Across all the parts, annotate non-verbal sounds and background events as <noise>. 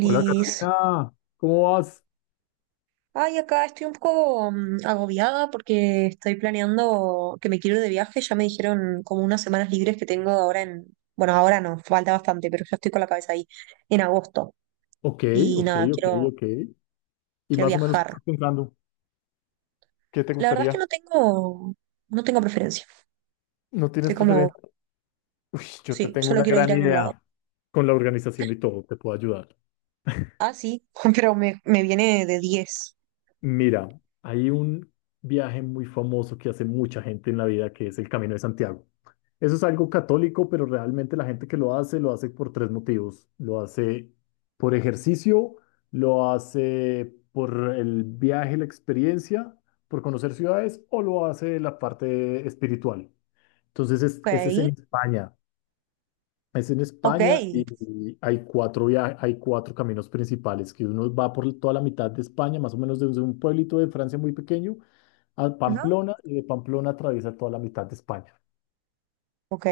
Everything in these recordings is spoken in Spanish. Hola Carolina, ¿cómo vas? Ay, acá estoy un poco agobiada porque estoy planeando que me quiero ir de viaje. Ya me dijeron como unas semanas libres que tengo ahora en... Bueno, ahora no, falta bastante, pero ya estoy con la cabeza ahí en agosto. Ok, Y ok, nada, ok, ok. Y quiero más o menos, ¿qué viajar. estás pensando? ¿Qué te La verdad es que gustaría? No tengo preferencia. ¿No Estoy tienes como, preferencia? Uy, yo te sí, tengo solo una quiero ir gran a algún lado. idea con la organización y todo, te puedo ayudar. Ah, sí, <laughs> pero me viene de diez. Mira, hay un viaje muy famoso que hace mucha gente en la vida, que es el Camino de Santiago. Eso es algo católico, pero realmente la gente que lo hace por 3 motivos. Lo hace por ejercicio, lo hace por el viaje, la experiencia, por conocer ciudades o lo hace la parte espiritual. Entonces, Ok, ese es en España. Es en ok, España y hay hay 4 caminos principales, que uno va por toda la mitad de España, más o menos desde un pueblito de Francia muy pequeño a ¿no? Pamplona y de Pamplona atraviesa toda la mitad de España. Ok.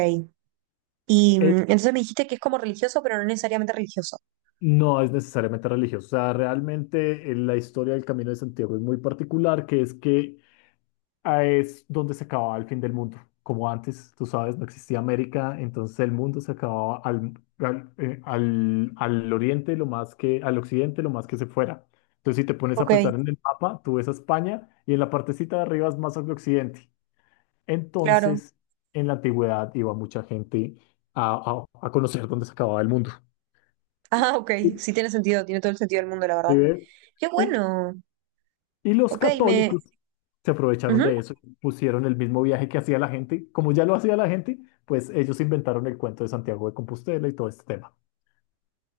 Y Él entonces me dijiste que es como religioso, pero no necesariamente religioso. no es necesariamente religioso, o sea, realmente la historia del Camino de Santiago es muy particular, que es que es donde se acababa el fin del mundo. Como antes, tú sabes, no existía América, entonces el mundo se acababa al oriente, lo más que, al occidente, lo más que se fuera. Entonces, si te pones a Ok. pensar en el mapa, tú ves a España y en la partecita de arriba es más al occidente. Claro. Entonces, en la antigüedad iba mucha gente a conocer dónde se acababa el mundo. Ah, ok. Sí tiene sentido, tiene todo el sentido del mundo, la verdad. ¿Sí ves? Qué Y, bueno. y los Ok, me... católicos se aprovecharon Ujú. de eso, y pusieron el mismo viaje que hacía la gente, como ya lo hacía la gente, pues ellos inventaron el cuento de Santiago de Compostela y todo este tema.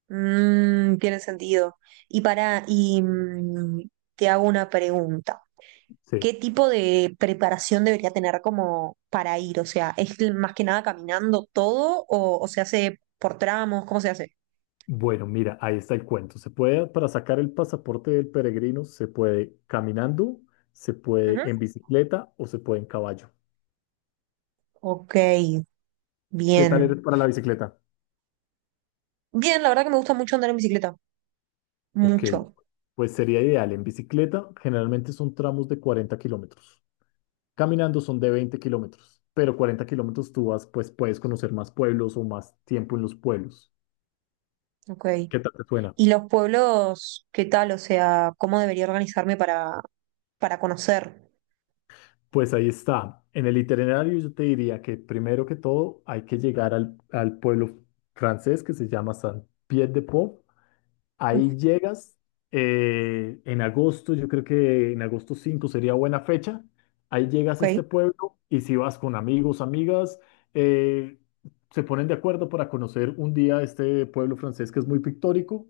Mm, tiene sentido. Y te hago una pregunta. Sí. ¿Qué tipo de preparación debería tener como para ir? O sea, ¿es más que nada caminando todo o se hace por tramos? ¿Cómo se hace? Bueno, mira, ahí está el cuento. Se puede, para sacar el pasaporte del peregrino, se puede caminando, se puede Ujú. en bicicleta o se puede en caballo. Ok, ¿Qué tal bien. eres para la bicicleta? Bien, la verdad que me gusta mucho andar en bicicleta. Ok, Mucho. pues sería ideal. En bicicleta generalmente son tramos de 40 kilómetros. Caminando son de 20 kilómetros, pero 40 kilómetros tú vas, pues puedes conocer más pueblos o más tiempo en los pueblos. Ok. ¿Qué tal te suena? ¿Y los pueblos, qué tal? O sea, ¿cómo debería organizarme para conocer? Pues ahí está. En el itinerario yo te diría que primero que todo hay que llegar al pueblo francés que se llama Saint-Pierre-de-Port. Ujú. Ahí llegas en agosto, yo creo que en 5 de agosto sería buena fecha. Ahí llegas Ok, a este pueblo y si vas con amigos, amigas, eh, se ponen de acuerdo para conocer un día este pueblo francés que es muy pictórico.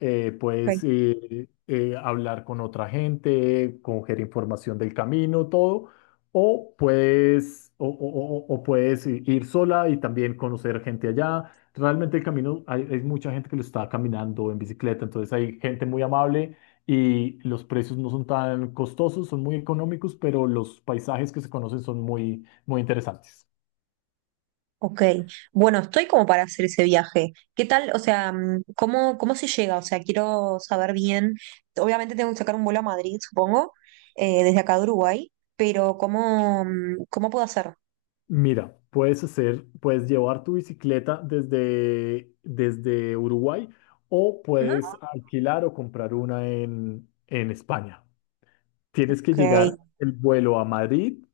Ok, Puedes hablar con otra gente, coger información del camino, todo. O puedes, o puedes ir sola y también conocer gente allá. Realmente el camino, hay mucha gente que lo está caminando en bicicleta, entonces hay gente muy amable y los precios no son tan costosos, son muy económicos, pero los paisajes que se conocen son muy, muy interesantes. ok. Bueno, estoy como para hacer ese viaje. ¿Qué tal? O sea, ¿cómo, cómo se llega? O sea, quiero saber bien. Obviamente tengo que sacar un vuelo a Madrid, supongo, desde acá de Uruguay, pero ¿cómo, cómo puedo hacer? Mira, puedes hacer, puedes llevar tu bicicleta desde Uruguay o Ujú. puedes alquilar o comprar una en España. Tienes que Ok, llegar el vuelo a Madrid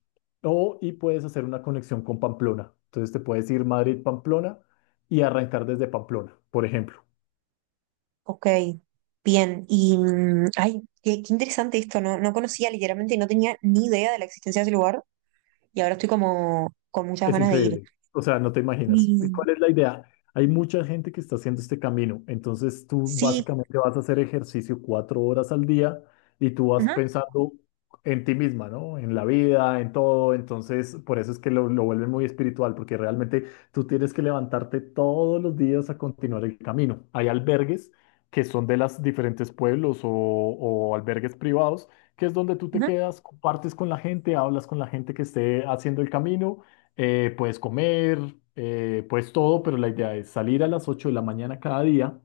o y puedes hacer una conexión con Pamplona. Entonces te puedes ir Madrid-Pamplona y arrancar desde Pamplona, por ejemplo. ok. Bien, y ay, qué, qué interesante esto, no, no conocía literalmente, no tenía ni idea de la existencia de ese lugar. Y ahora estoy como con muchas Es ganas de ir. increíble. O sea, no te imaginas. ¿Y Y cuál es la idea? Hay mucha gente que está haciendo este camino. Entonces tú sí, básicamente vas a hacer ejercicio 4 horas al día y tú vas ajá, pensando en ti misma, ¿no? En la vida, en todo. Entonces, por eso es que lo vuelven muy espiritual, porque realmente tú tienes que levantarte todos los días a continuar el camino. Hay albergues que son de los diferentes pueblos o albergues privados, que es donde tú te ajá, quedas, compartes con la gente, hablas con la gente que esté haciendo el camino, puedes comer, puedes todo, pero la idea es salir a las 8 de la mañana cada día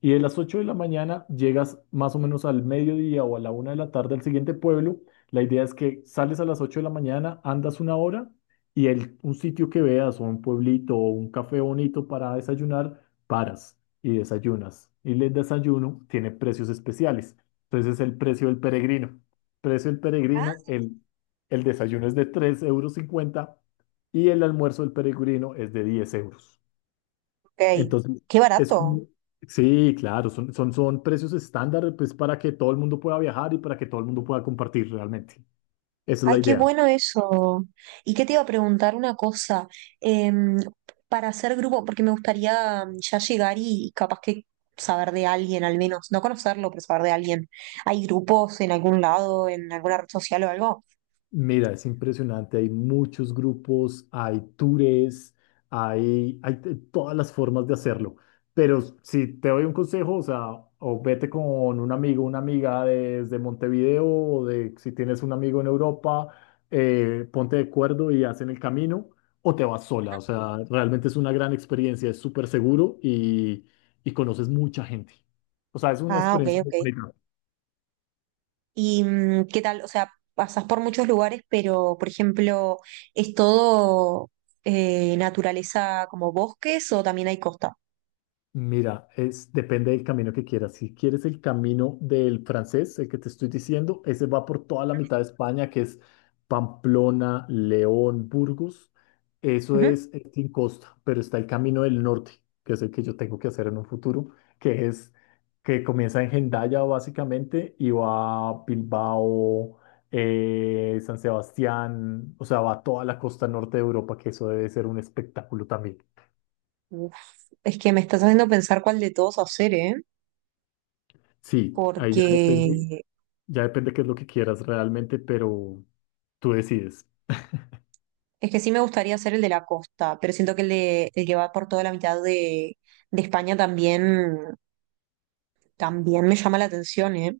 y de las 8 de la mañana llegas más o menos al mediodía o a la una de la tarde al siguiente pueblo. La idea es que sales a las 8 de la mañana, andas una hora y el, un sitio que veas o un pueblito o un café bonito para desayunar, paras y desayunas. Y el desayuno tiene precios especiales. Entonces es el precio del peregrino. Precio del peregrino, el desayuno es de 3,50 euros y el almuerzo del peregrino es de 10 euros. ok, Entonces, qué es barato. como, sí, claro, son precios estándar pues, para que todo el mundo pueda viajar y para que todo el mundo pueda compartir realmente. Esa es la Ay, qué idea. bueno eso. ¿Y qué te iba a preguntar una cosa? Em, para hacer grupo, porque me gustaría ya llegar y capaz que saber de alguien al menos, no conocerlo, pero saber de alguien. ¿Hay grupos en algún lado, en alguna red social o algo? Mira, es impresionante, hay muchos grupos, hay tours, hay todas las formas de hacerlo, pero si te doy un consejo, o sea, o vete con un amigo, una amiga desde Montevideo, o de, si tienes un amigo en Europa, ponte de acuerdo y hacen el camino, o te vas sola, o sea, realmente es una gran experiencia, es súper seguro y conoces mucha gente, o sea, es una Ah, ok, experiencia muy ok. bonita. ¿Y qué tal? O sea, pasas por muchos lugares, pero, por ejemplo, ¿es todo naturaleza como bosques o también hay costa? Mira, es, depende del camino que quieras. Si quieres el camino del francés, el que te estoy diciendo, ese va por toda la mitad de España, que es Pamplona, León, Burgos. Eso Ujú. es sin costa, pero está el camino del norte, que es el que yo tengo que hacer en un futuro, que es que comienza en Hendaya básicamente y va a Bilbao, San Sebastián, o sea, va a toda la costa norte de Europa, que eso debe ser un espectáculo también. Uf, es que me estás haciendo pensar cuál de todos hacer, ¿eh? Sí, ahí ya Porque depende. Ya depende qué es lo que quieras realmente, pero tú decides. es que sí me gustaría hacer el de la costa, pero siento que el de el que va por toda la mitad de España también, también me llama la atención, ¿eh?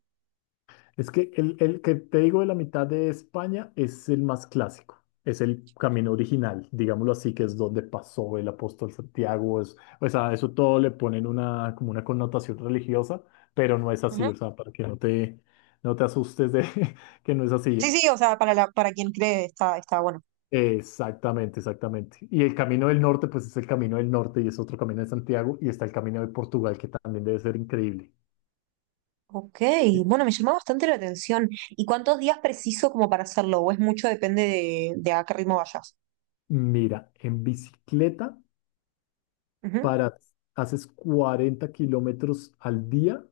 Es que el que te digo de la mitad de España es el más clásico, es el camino original, digámoslo así, que es donde pasó el apóstol Santiago. Es- o sea, eso todo le ponen una, como una connotación religiosa, pero no es Ujú. así, o sea, para que no te, no te asustes de <laughs> que no es Sí, así. sí, o sea, para la, para quien cree está, está bueno. Exactamente, exactamente. Y el camino del norte, pues es el camino del norte y es otro camino de Santiago y está el camino de Portugal, que también debe ser increíble. Ok, bueno, me llamó bastante la atención. ¿Y cuántos días preciso como para hacerlo? ¿O es mucho? Depende de a qué ritmo vayas. Mira, en bicicleta Ujú. para haces 40 kilómetros al día,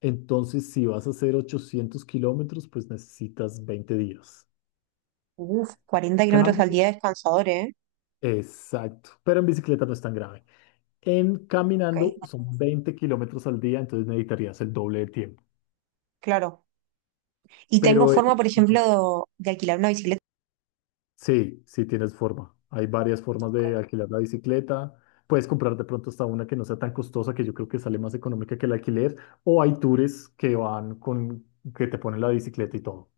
entonces si vas a hacer 800 kilómetros, pues necesitas 20 días. Uf, 40 kilómetros Cam- al día es cansador, ¿eh? Exacto, pero en bicicleta no es tan grave. En Ok, caminando son 20 kilómetros al día, entonces necesitarías el doble de tiempo. claro. ¿Y tengo Pero forma, por ejemplo, de alquilar una bicicleta? sí, sí tienes forma. Hay varias formas Ok. de alquilar la bicicleta. Puedes comprar de pronto hasta una que no sea tan costosa, que yo creo que sale más económica que el alquiler. O hay tours que van con, que te ponen la bicicleta y todo.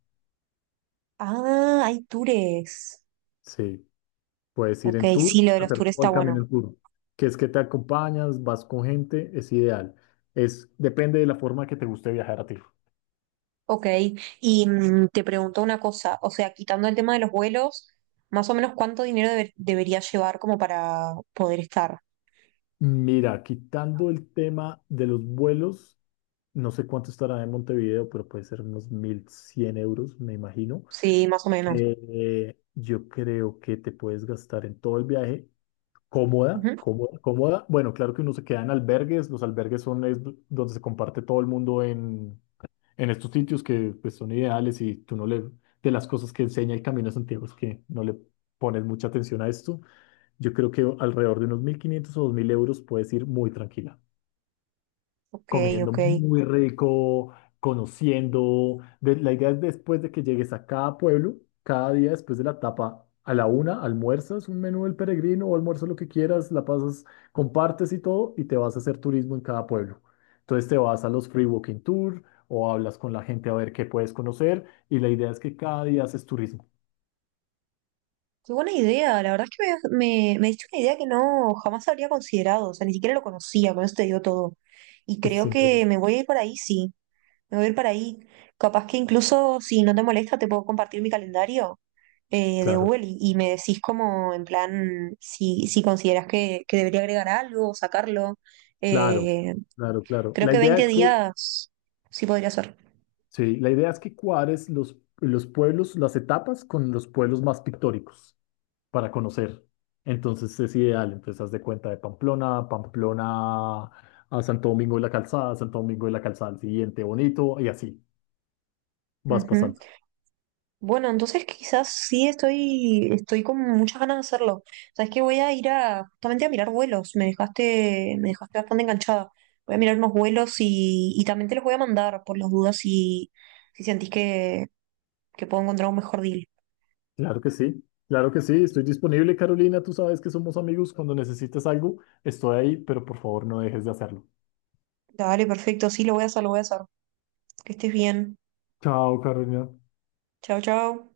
Ah, hay tours. Sí, puedes ir Ok, en tour, sí, lo de puedes los tours hacer todo está el bueno. camino en tour, que es que te acompañas, vas con gente, es ideal. Es, depende de la forma que te guste viajar a ti. Ok, y te pregunto una cosa, o sea, quitando el tema de los vuelos, más o menos cuánto dinero deber- debería llevar como para poder estar. Mira, quitando el tema de los vuelos, no sé cuánto estará en Montevideo, pero puede ser unos 1100 euros, me imagino. Sí, más o menos. Yo creo que te puedes gastar en todo el viaje cómoda, Ujú. cómoda, cómoda. Bueno, claro que uno se queda en albergues. Los albergues son donde se comparte todo el mundo en estos sitios que pues, son ideales y tú no le... De las cosas que enseña el Camino de Santiago es que no le pones mucha atención a esto. Yo creo que alrededor de unos 1500 o 2000 euros puedes ir muy tranquila Ok, comiendo ok. muy rico, conociendo. De- la idea es después de que llegues a cada pueblo, cada día después de la etapa, a la una, almuerzas un menú del peregrino o almuerzas lo que quieras, la pasas, compartes y todo, y te vas a hacer turismo en cada pueblo. Entonces te vas a los free walking tour o hablas con la gente a ver qué puedes conocer, y la idea es que cada día haces turismo. Qué buena idea, la verdad es que me diste una idea que no jamás habría considerado, o sea, ni siquiera lo conocía, con eso te digo todo. Y Es creo increíble. que me voy a ir para ahí, sí, me voy a ir para ahí. Capaz que incluso si no te molesta, te puedo compartir mi calendario de Claro, Google y me decís como en plan si consideras que debería agregar algo, o sacarlo. claro, Eh, claro, claro. creo La que idea 20 es que días sí podría ser. sí, la idea es que cuadres los pueblos, las etapas con los pueblos más pictóricos para conocer. Entonces es ideal, entonces haz de cuenta de Pamplona, Pamplona a Santo Domingo de la Calzada, Santo Domingo de la Calzada al siguiente, bonito, y así vas Ujú. pasando. Bueno, entonces quizás sí estoy con muchas ganas de hacerlo. Sabes que voy a ir a, justamente a mirar vuelos. Me dejaste bastante enganchada. Voy a mirar unos vuelos y también te los voy a mandar por las dudas si sentís que puedo encontrar un mejor deal. Claro que sí, estoy disponible, Carolina, tú sabes que somos amigos, cuando necesites algo, estoy ahí, pero por favor no dejes de hacerlo. Dale, perfecto, sí, lo voy a hacer, lo voy a hacer. Que estés bien. Chao, Carolina. Chao, chao.